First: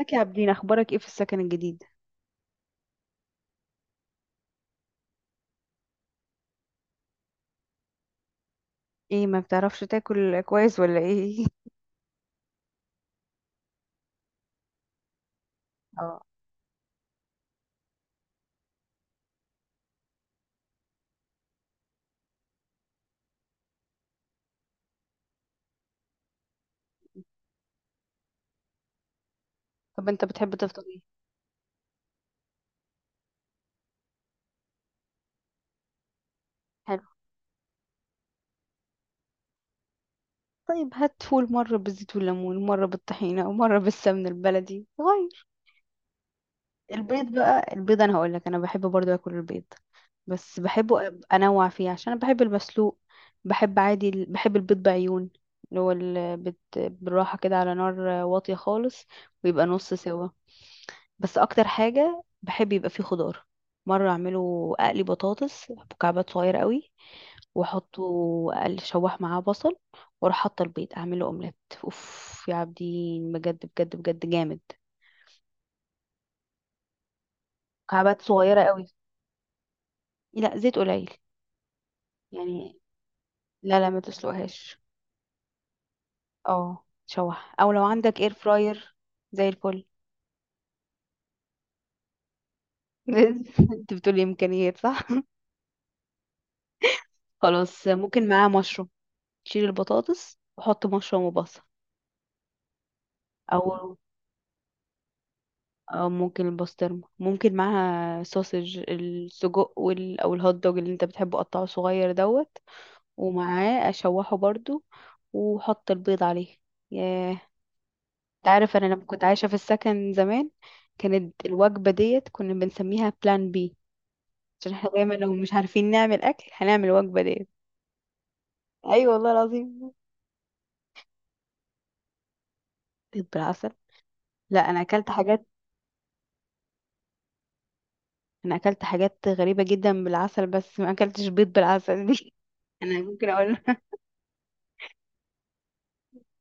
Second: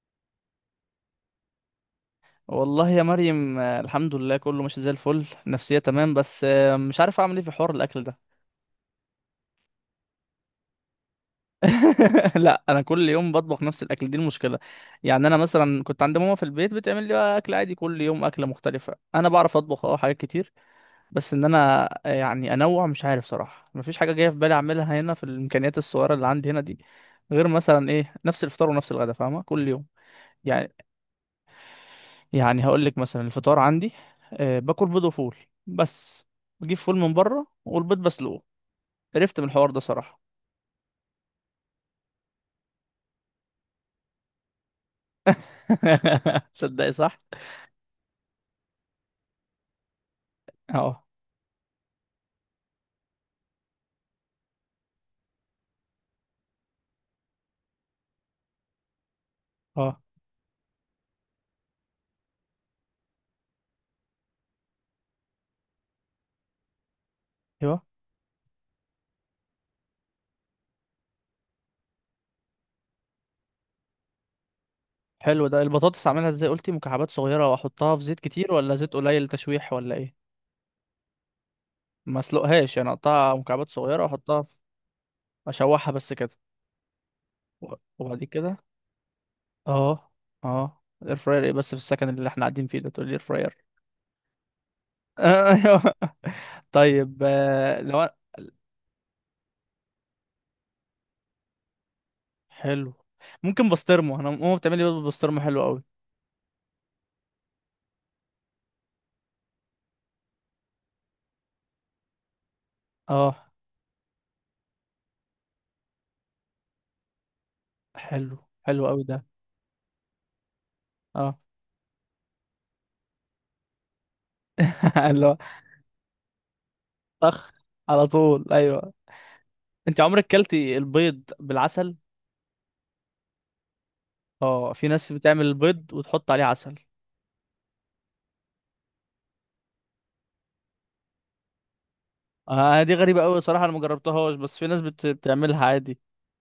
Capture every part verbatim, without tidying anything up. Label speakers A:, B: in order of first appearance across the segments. A: ازيك يا عابدين؟ اخبارك ايه في السكن الجديد؟
B: والله يا مريم، آه، الحمد لله، كله ماشي زي الفل، نفسية تمام، بس آه، مش عارف اعمل ايه في حوار الاكل ده.
A: ايه، ما بتعرفش تاكل كويس ولا ايه؟
B: لا، انا كل يوم بطبخ نفس الاكل، دي المشكلة. يعني انا مثلا كنت عند
A: اه.
B: ماما في البيت، بتعمل لي بقى اكل عادي كل يوم اكلة مختلفة. انا بعرف اطبخ اه حاجات كتير. بس ان انا آه، يعني انوع، مش عارف صراحة، مفيش حاجة جاية في بالي اعملها هنا في الامكانيات الصغيرة اللي عندي هنا دي. غير مثلا ايه، نفس الفطار ونفس الغدا، فاهمة؟ كل يوم.
A: طب انت بتحب
B: يعني
A: تفطر ايه؟
B: يعني هقول لك مثلا الفطار عندي. أه باكل بيض وفول، بس بجيب فول
A: حلو.
B: من بره، والبيض بسلقه. قرفت من الحوار ده صراحة.
A: طيب، هات فول مره بالزيت والليمون، مره بالطحينه، ومره بالسمن البلدي غير.
B: صدقي، صح.
A: البيض بقى، البيض انا هقول لك، انا بحب برضو اكل البيض. بس
B: اه،
A: بحبه أب- انوع فيه، عشان انا بحب المسلوق. بحب عادي، ال- بحب البيض بعيون، اللي هو ال- بت- بالراحه كده على نار، واطيه خالص، ويبقى نص
B: اه،
A: سوا. بس اكتر حاجه بحب يبقى فيه خضار. مره اعمله اقلي بطاطس مكعبات صغيره قوي،
B: ايوه.
A: واحطه، اقل شوح معاه بصل، واروح حاطه البيض اعمله اومليت. اوف يا عابدين، بجد بجد بجد جامد.
B: حلو ده. البطاطس اعملها ازاي؟ قلتي مكعبات صغيرة واحطها في زيت
A: مكعبات
B: كتير
A: صغيره
B: ولا
A: قوي.
B: زيت قليل تشويح ولا ايه؟
A: لا، زيت قليل.
B: ما اسلقهاش
A: يعني.
B: يعني؟ اقطعها مكعبات
A: لا، لا، ما
B: صغيرة واحطها
A: تسلقهاش.
B: في، اشوحها بس كده.
A: اه، شوح، او
B: و-
A: لو عندك
B: وبعد
A: اير
B: كده.
A: فراير. زي الفل.
B: اه، اه، اير فراير ايه؟ بس في السكن اللي احنا قاعدين فيه ده تقول لي اير فراير؟
A: انت بتقولي امكانيات، صح.
B: ايوه، طيب. آه،
A: خلاص،
B: لو أنا-
A: ممكن معاه مشروم. شيل البطاطس وحط مشروم وبصل.
B: حلو. ممكن
A: او.
B: بسطرمه، انا ماما بتعمل لي بيض بالبسطرمه حلو قوي.
A: او، ممكن البسطرمه ممكن معاها سوسج السجق وال... او الهوت دوج اللي انت بتحبه قطعه صغير دوت.
B: اه.
A: ومعاه اشوحه برضو، وحط البيض عليه. ياه انت،
B: حلو.
A: عارف
B: حلو
A: انا
B: قوي
A: لما
B: ده.
A: كنت عايشه في السكن زمان،
B: اه.
A: كانت الوجبه ديت كنا بنسميها بلان بي، عشان احنا دايما
B: اللي
A: لو
B: هو
A: مش عارفين نعمل اكل هنعمل الوجبه ديت.
B: طخ، على طول، ايوه.
A: ايوه والله العظيم.
B: انت عمرك كلتي البيض بالعسل؟
A: بيض بالعسل؟ لا،
B: اه،
A: انا
B: في
A: اكلت
B: ناس
A: حاجات،
B: بتعمل البيض وتحط عليه عسل.
A: انا اكلت حاجات غريبه جدا بالعسل، بس ما اكلتش بيض بالعسل دي.
B: اه، دي
A: انا
B: غريبه
A: ممكن
B: قوي
A: اقول،
B: صراحه، انا ما جربتهاش، بس في ناس بت... بتعملها عادي.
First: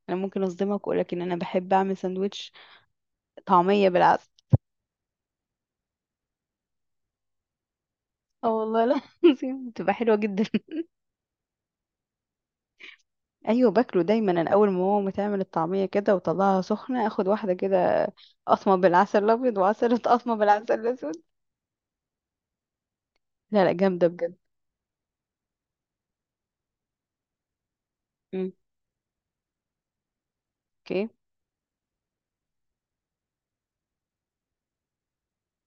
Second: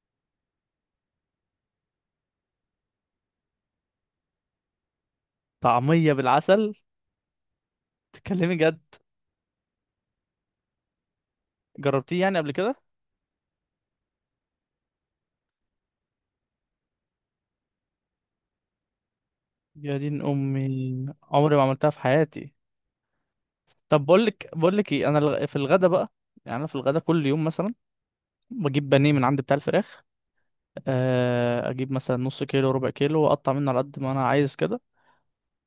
A: انا ممكن اصدمك واقول لك ان انا بحب اعمل سندوتش طعميه بالعسل.
B: طعميه بالعسل؟
A: اه
B: تتكلمي جد؟
A: والله لا العظيم، بتبقى حلوه جدا.
B: جربتيه يعني قبل كده؟
A: ايوه، باكله دايما، انا اول ما ماما تعمل الطعميه كده وطلعها سخنه اخد واحده كده، قطمه بالعسل الابيض، وعسل
B: يا دين
A: قطمه
B: امي،
A: بالعسل الاسود.
B: عمري ما عملتها في حياتي.
A: لا، لا،
B: طب،
A: جامده
B: بقول
A: بجد.
B: لك بقول لك ايه، انا الغ- في الغدا بقى. يعني انا في الغدا كل يوم مثلا
A: امم،
B: بجيب بانيه من عند بتاع الفراخ.
A: اوكي،
B: آه، اجيب مثلا نص كيلو، ربع كيلو، واقطع منه على قد ما انا عايز كده.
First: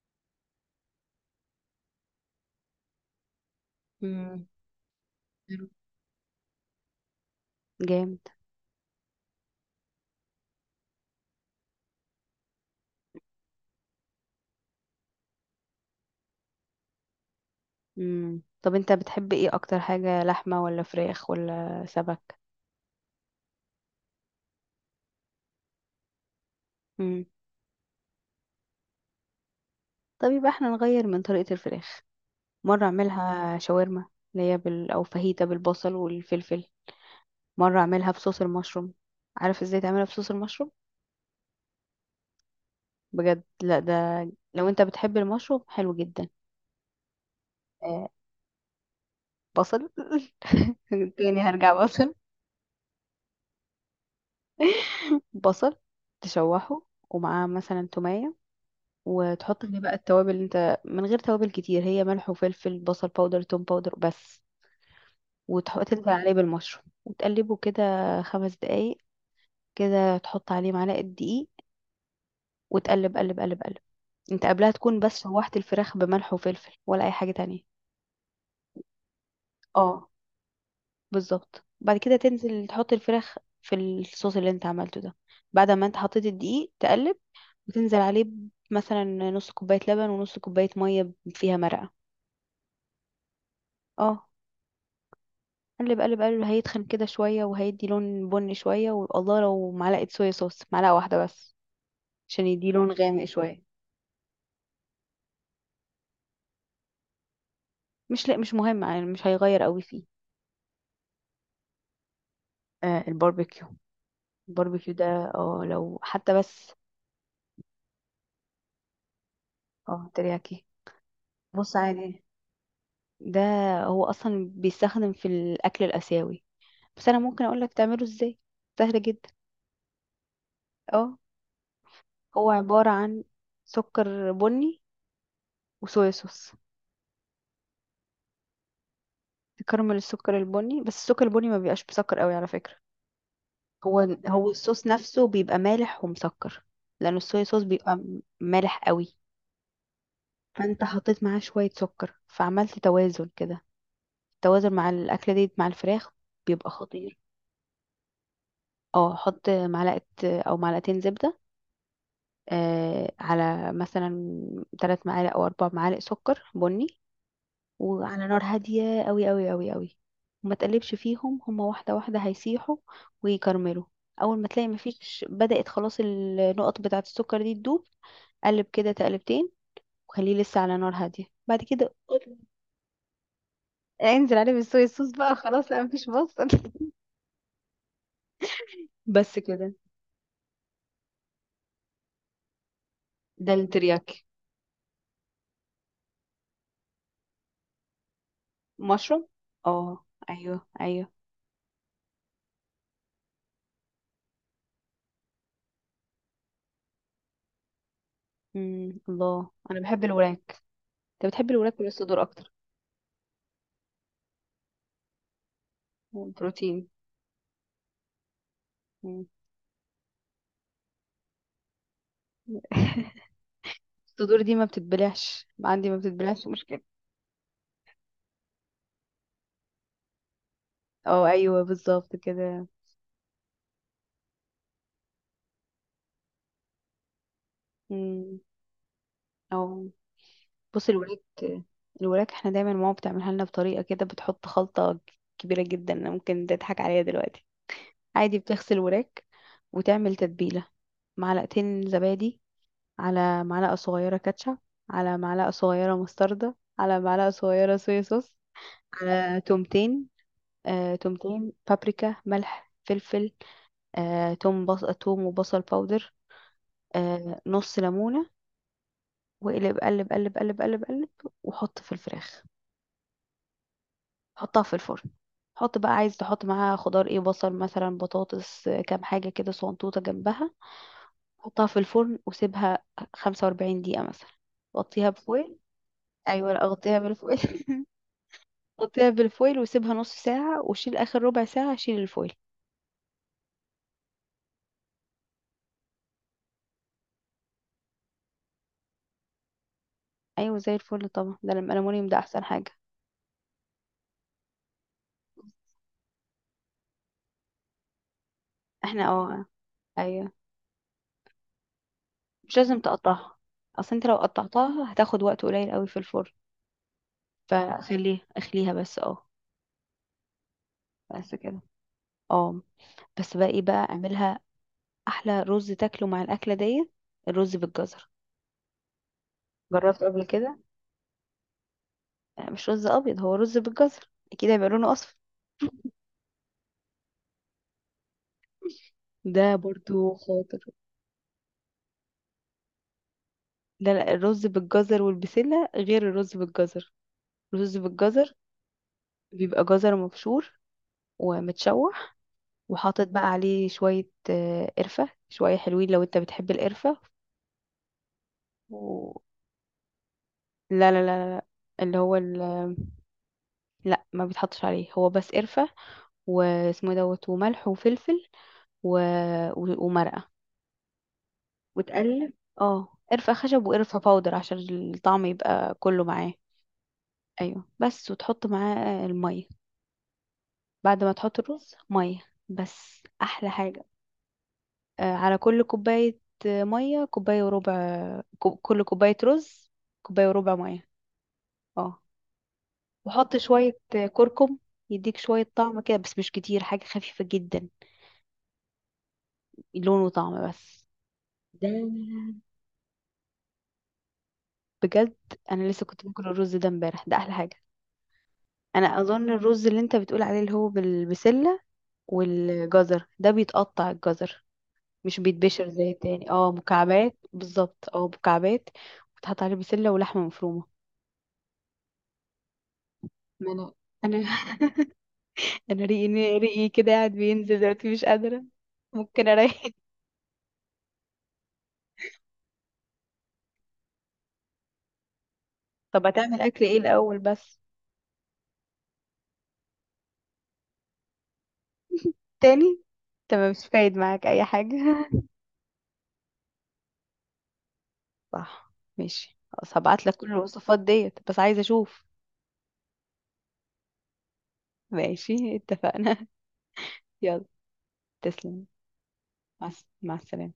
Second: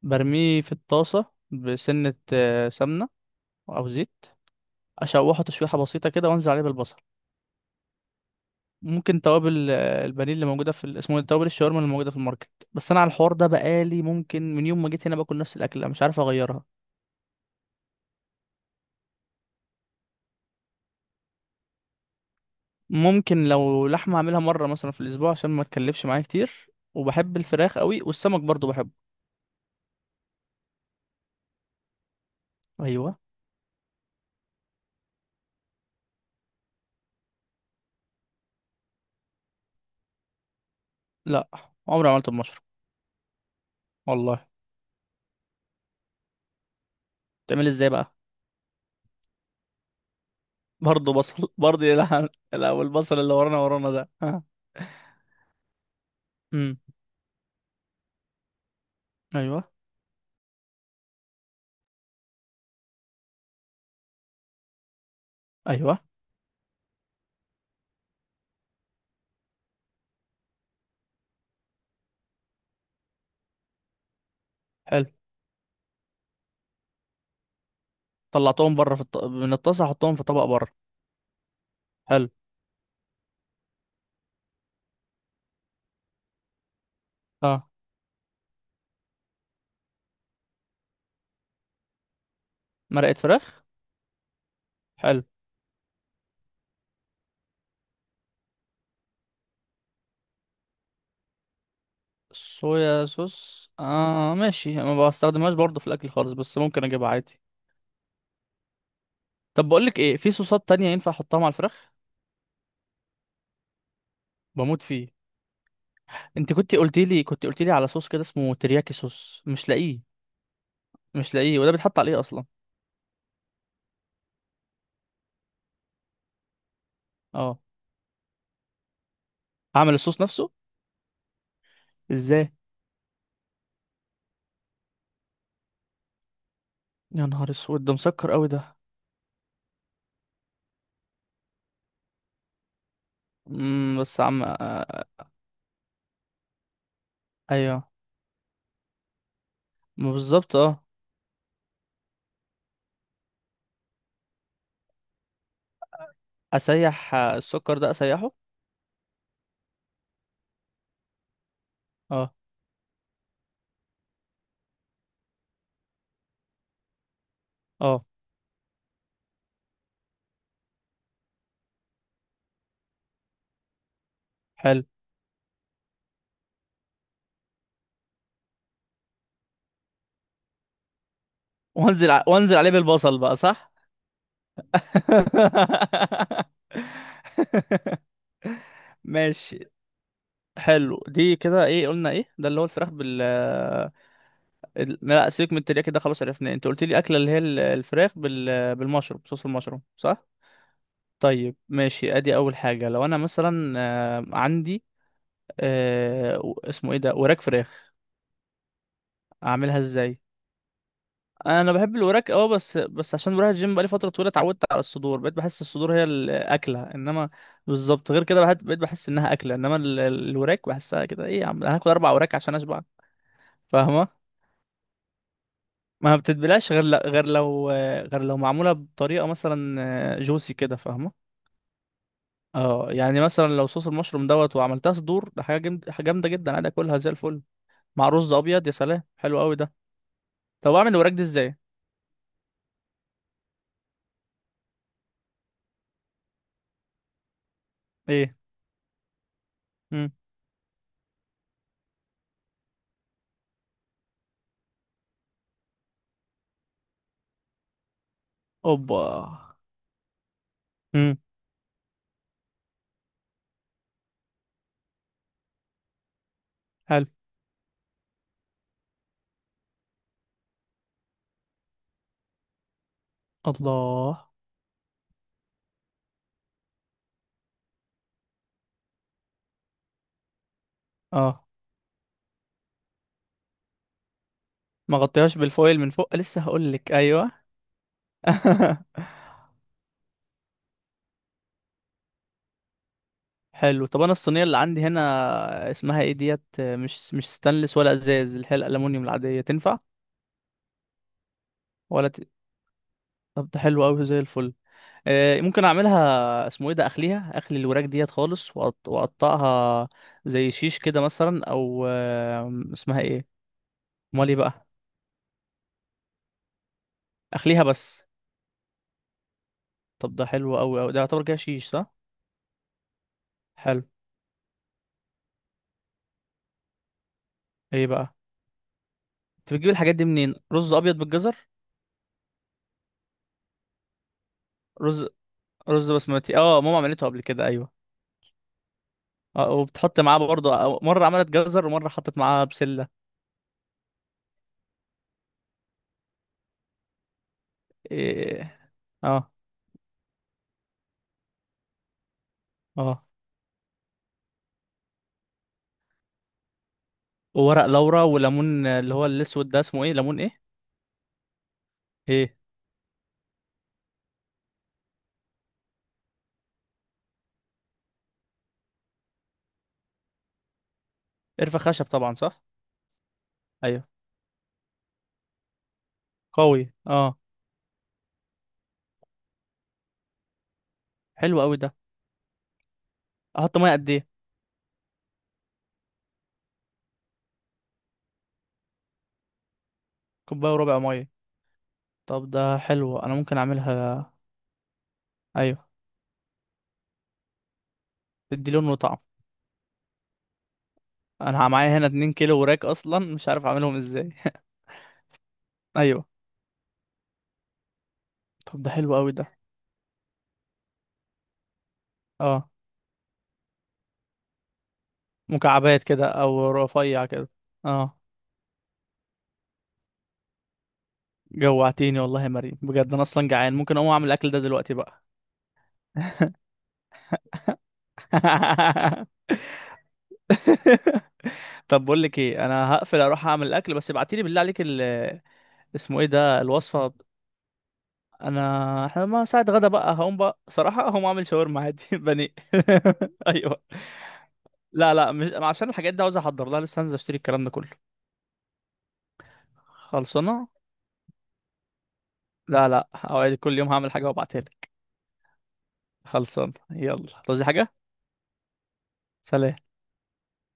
B: برميه في الطاسه. بسنه آه، سمنه، او زيت.
A: امم،
B: اشوحه
A: حلو.
B: تشويحه بسيطه كده، وانزل عليه بالبصل.
A: جامد.
B: ممكن توابل، آه، البانيه اللي موجوده في ال- اسمه إيه؟ توابل الشاورما اللي موجوده في الماركت. بس انا على الحوار ده بقالي، ممكن من يوم ما جيت هنا باكل نفس الاكله، مش عارف اغيرها.
A: امم طب انت بتحب ايه اكتر حاجه، لحمه ولا فراخ ولا سمك؟
B: ممكن لو لحمه اعملها مره مثلا في الاسبوع، عشان ما تكلفش معايا كتير.
A: امم
B: وبحب الفراخ قوي، والسمك برضو بحبه.
A: طب يبقى احنا نغير من طريقه الفراخ. مره
B: ايوه.
A: اعملها شاورما، اللي هي بال... او فاهيتا بالبصل والفلفل. مرة اعملها بصوص المشروم. عارف ازاي تعملها بصوص المشروم؟
B: لا، عمري ما عملته بمشروم.
A: بجد، لا ده،
B: والله،
A: لو انت بتحب المشروم حلو جدا.
B: تعمل ازاي
A: آه،
B: بقى؟
A: بصل.
B: برضه بصل؟
A: تاني هرجع
B: برضه
A: بصل.
B: يلعن الاول البصل، اللي ورانا ورانا ده، ها.
A: بصل،
B: امم.
A: تشوحه، ومعاه مثلا تومية،
B: ايوه،
A: وتحط عليه بقى التوابل، اللي انت من غير توابل كتير، هي ملح وفلفل بصل باودر توم باودر بس. وتحط
B: ايوه.
A: تنزل عليه بالمشروم وتقلبه كده، خمس دقايق. كده تحط عليه معلقة دقيق، وتقلب قلب قلب قلب. انت قبلها تكون
B: حلو.
A: بس شوحت الفراخ بملح وفلفل، ولا اي حاجة تانية؟
B: طلعتهم بره في الط... من الطاسه،
A: اه،
B: حطهم في طبق بره.
A: بالظبط، بعد كده
B: حلو.
A: تنزل تحط الفراخ في الصوص اللي انت عملته ده. بعد ما انت حطيت الدقيق تقلب،
B: اه،
A: وتنزل عليه ب- مثلا نص كوباية لبن، ونص كوباية مية فيها مرقة.
B: مرقه فراخ.
A: اه،
B: حلو.
A: قلب قلب قلب، هيتخن كده شوية وهيدي لون بني شوية، والله لو معلقة صويا صوص، معلقة واحدة بس، عشان يدي لون
B: صويا
A: غامق شوية.
B: صوص، اه ماشي، ما بستخدمهاش برضه في الاكل خالص، بس ممكن اجيبها عادي.
A: مش، لا، مش مهم، يعني مش هيغير
B: طب
A: قوي
B: بقول لك
A: فيه.
B: ايه، في صوصات تانية ينفع احطها مع الفراخ؟
A: آه الباربيكيو،
B: بموت
A: الباربيكيو ده.
B: فيه.
A: اه، لو حتى
B: انت
A: بس.
B: كنت قلت لي كنت قلت لي على صوص كده اسمه ترياكي صوص، مش لاقيه.
A: اه، ترياكي.
B: مش لاقيه، وده
A: بص،
B: بيتحط عليه
A: عادي.
B: اصلا؟
A: ده، هو اصلا بيستخدم في الاكل الاسيوي، بس انا ممكن
B: اه.
A: اقولك تعمله ازاي. سهل جدا.
B: اعمل الصوص نفسه.
A: اه. هو
B: ازاي؟
A: عبارة عن سكر بني وصويا صوص.
B: يا نهار اسود، ده مسكر قوي ده.
A: تكرمل السكر البني، بس السكر البني ما بيبقاش مسكر قوي على فكرة. هو
B: امم بس عم آه،
A: هو الصوص
B: آه،
A: نفسه بيبقى مالح ومسكر، لان الصويا صوص
B: ايوه،
A: بيبقى م- مالح قوي.
B: ما بالظبط،
A: فانت
B: اه.
A: حطيت معاه شوية سكر فعملت توازن كده. التوازن مع الاكلة دي مع الفراخ بيبقى
B: اسيح
A: خطير.
B: آه، السكر ده اسيحه.
A: اه، حط معلقة او معلقتين زبدة،
B: اه،
A: آه، على مثلا ثلاث معالق او اربع معالق سكر بني،
B: اه،
A: وعلى نار هاديه قوي قوي قوي قوي. وما تقلبش فيهم، هما واحده واحده هيسيحوا ويكرملوا. اول ما تلاقي
B: حلو.
A: مفيش، بدأت خلاص النقط بتاعه السكر دي تدوب، قلب كده تقلبتين، وخليه لسه على نار هاديه. بعد كده
B: وانزل ع... وانزل عليه بالبصل بقى، صح؟
A: انزل عليه بالصويا صوص بقى خلاص، لا مفيش بصل. بس
B: ماشي.
A: كده.
B: حلو، دي كده ايه؟ قلنا ايه ده؟ اللي هو الفراخ بال
A: ده الترياكي.
B: ال- لا سيبك من الترياكي ده خلاص، عرفناه. انت قلت لي اكله اللي هي ال- الفراخ بال...
A: مشروم.
B: بالمشروم، صوص المشروم،
A: اه.
B: صح؟
A: ايوه، ايوه.
B: طيب ماشي. ادي اول حاجه، لو انا مثلا آه، عندي آه و- اسمه ايه ده، وراك فراخ.
A: امم الله،
B: اعملها
A: انا بحب
B: ازاي؟
A: الوراك. انت بتحب
B: انا
A: الوراك ولا
B: بحب
A: الصدور
B: الوراك اه،
A: اكتر؟
B: بس بس عشان بروح الجيم بقالي فتره طويله، اتعودت على الصدور، بقيت بحس الصدور هي الاكله،
A: بروتين.
B: انما بالظبط. غير كده بحت- بقيت بحس
A: مم.
B: انها اكله، انما ال- ال- الوراك بحسها كده ايه، يا عم انا هاكل اربع وراك عشان اشبع. فاهمه؟
A: الصدور دي ما بتتبلعش عندي، ما
B: ما
A: بتتبلعش، مش
B: بتتبلاش
A: مشكلة.
B: غير ل- غير لو غير لو معموله بطريقه مثلا جوسي كده، فاهمه؟
A: اه، ايوه، بالظبط كده.
B: اه، يعني مثلا لو صوص المشروم دوت وعملتها صدور، ده حاجه جامد- حاجة جامده جدا، عادي اكلها زي الفل. مع رز
A: مم.
B: ابيض، يا سلام، حلو قوي ده.
A: او.
B: طب
A: بص،
B: اعمل الوراك
A: الوراك،
B: دي ازاي؟
A: الوراك احنا دايما ماما بتعملها لنا بطريقه كده، بتحط خلطه كبيره جدا. أنا ممكن تضحك عليا دلوقتي.
B: ايه.
A: عادي، بتغسل وراك
B: مم.
A: وتعمل تتبيله، معلقتين زبادي، على معلقه صغيره كاتشب، على معلقه صغيره مستردة، على معلقه صغيره صويا صوص،
B: اوبا.
A: على تومتين، آه،
B: مم.
A: تومتين، بابريكا، ملح، فلفل، آه، توم بص... توم وبصل باودر،
B: حلو.
A: آه، نص ليمونة، واقلب قلب قلب قلب قلب قلب، وحط في الفراخ.
B: الله.
A: حطها في الفرن. حط بقى، عايز تحط معاها خضار ايه، بصل مثلا، بطاطس، آه، كام حاجة كده، صنطوطة جنبها.
B: اه.
A: حطها في الفرن وسيبها خمسة واربعين دقيقة مثلا.
B: ما
A: غطيها
B: غطيهاش
A: بفويل.
B: بالفويل من فوق؟ لسه
A: ايوه، لا،
B: هقول لك،
A: غطيها
B: ايوه.
A: بالفويل. غطيها بالفويل وسيبها نص ساعة، وشيل اخر ربع ساعة شيل الفويل.
B: حلو. طب انا الصينيه اللي عندي هنا اسمها ايه ديت، مش مش ستانلس ولا ازاز، اللي هي الالومنيوم العاديه، تنفع؟
A: ايوه، زي الفل طبعا، ده الالومنيوم
B: ولا
A: ده
B: ت...
A: احسن حاجة.
B: طب ده حلو قوي زي الفل. آه ممكن اعملها، اسمه ايه ده، اخليها اخلي الوراك ديت خالص، وأقط-
A: احنا، اه.
B: واقطعها
A: ايوه.
B: زي شيش كده مثلا، او آه
A: مش لازم
B: اسمها ايه.
A: تقطعها، اصل انت لو
B: امال ايه بقى؟
A: قطعتها هتاخد وقت قليل قوي في الفرن.
B: اخليها بس.
A: فخليها، اخليها بس، اه.
B: طب ده حلو قوي قوي، ده يعتبر
A: بس
B: كده
A: كده.
B: شيش صح؟
A: اه، بس بقى ايه
B: حلو.
A: بقى اعملها؟ احلى رز تاكله مع الاكله ديت، الرز
B: ايه
A: بالجزر.
B: بقى، انت بتجيب الحاجات
A: جربت
B: دي
A: قبل
B: منين؟
A: كده؟
B: رز ابيض بالجزر؟
A: لا، مش رز ابيض، هو رز بالجزر، اكيد هيبقى لونه
B: رز
A: اصفر.
B: رز بسمتي، اه ماما عملته قبل كده، ايوه.
A: ده
B: اه،
A: برضو
B: وبتحط معاه برضه.
A: خاطر.
B: أو- مره عملت جزر، ومره حطت معاه بسله.
A: لا، لا، الرز بالجزر والبسلة غير الرز بالجزر. الرز بالجزر،
B: إيه. اه.
A: بيبقى جزر مبشور ومتشوح،
B: اه،
A: وحاطط بقى عليه شوية آه، قرفة، شوية حلوين لو انت بتحب القرفة،
B: وورق لورا وليمون اللي هو
A: و...
B: الاسود ده اسمه ايه، ليمون ايه؟
A: لا، لا، لا، لا، لا. اللي هو
B: ايه؟
A: ال... لا، ما بيتحطش عليه، هو بس قرفة، واسمه إيه دوت، وملح، وفلفل، و... و... ومرقة.
B: قرفه خشب طبعا،
A: وتقلب.
B: صح؟
A: اه، قرفة خشب
B: ايوه،
A: وقرفة باودر، عشان الطعم يبقى كله معاه.
B: قوي، اه.
A: ايوه، بس وتحط معاه المية. بعد ما
B: حلو
A: تحط
B: قوي ده.
A: الرز مية، بس احلى
B: احط ميه
A: حاجة.
B: قد ايه؟
A: آه، على كل كوباية، آه، مية كوباية وربع، كو- كل كوباية رز، كوباية
B: كوبايه
A: وربع
B: وربع
A: مية.
B: ميه.
A: اه،
B: طب ده حلو، انا
A: وحط
B: ممكن
A: شوية آه،
B: اعملها.
A: كركم، يديك شوية
B: ايوه،
A: طعم كده، بس مش كتير، حاجة خفيفة جدا.
B: تدي لون وطعم.
A: لون وطعم بس.
B: انا
A: ده
B: معايا هنا اتنين كيلو وراك، اصلا مش عارف اعملهم ازاي.
A: بجد، انا لسه كنت
B: ايوه.
A: باكل الرز ده امبارح، ده احلى حاجه.
B: طب ده حلو
A: انا
B: قوي
A: اظن
B: ده.
A: الرز اللي انت بتقول عليه اللي هو بالبسله
B: اه،
A: والجزر، ده بيتقطع الجزر، مش بيتبشر
B: مكعبات
A: زي
B: كده
A: التاني،
B: او
A: اه،
B: رفيع
A: مكعبات،
B: كده،
A: بالظبط،
B: اه.
A: اه، مكعبات. وتحط عليه بسله ولحمه مفرومه.
B: جوعتيني والله يا مريم بجد، انا اصلا
A: ما
B: جعان،
A: انا،
B: ممكن اقوم اعمل
A: انا.
B: الاكل ده دلوقتي بقى.
A: انا، ريقي، ريقي كده قاعد بينزل دلوقتي، مش قادره. ممكن اريح.
B: طب بقول لك ايه، انا هقفل اروح اعمل الاكل، بس ابعتيلي بالله عليك ال اسمه
A: طب،
B: ايه
A: هتعمل
B: ده،
A: اكل ايه
B: الوصفه.
A: الاول بس؟
B: انا احنا، ما ساعه غدا بقى هقوم، بقى صراحه هقوم اعمل شاورما عادي بني.
A: تاني؟ انت
B: ايوه.
A: مش فايد معاك اي حاجه.
B: لا، لا، مش عشان الحاجات دي، عاوز احضر لها لسه، هنزل اشتري الكلام ده كله.
A: صح. ماشي، خلاص هبعت لك كل
B: خلصانه.
A: الوصفات ديت، بس عايزة اشوف.
B: لا، لا، اوعدك كل يوم هعمل حاجه وابعتها لك.
A: ماشي، اتفقنا.
B: خلصانه، يلا،
A: يلا.
B: تعوزي حاجه؟
A: تسلم.
B: سلام.
A: مع الس- مع السلامة.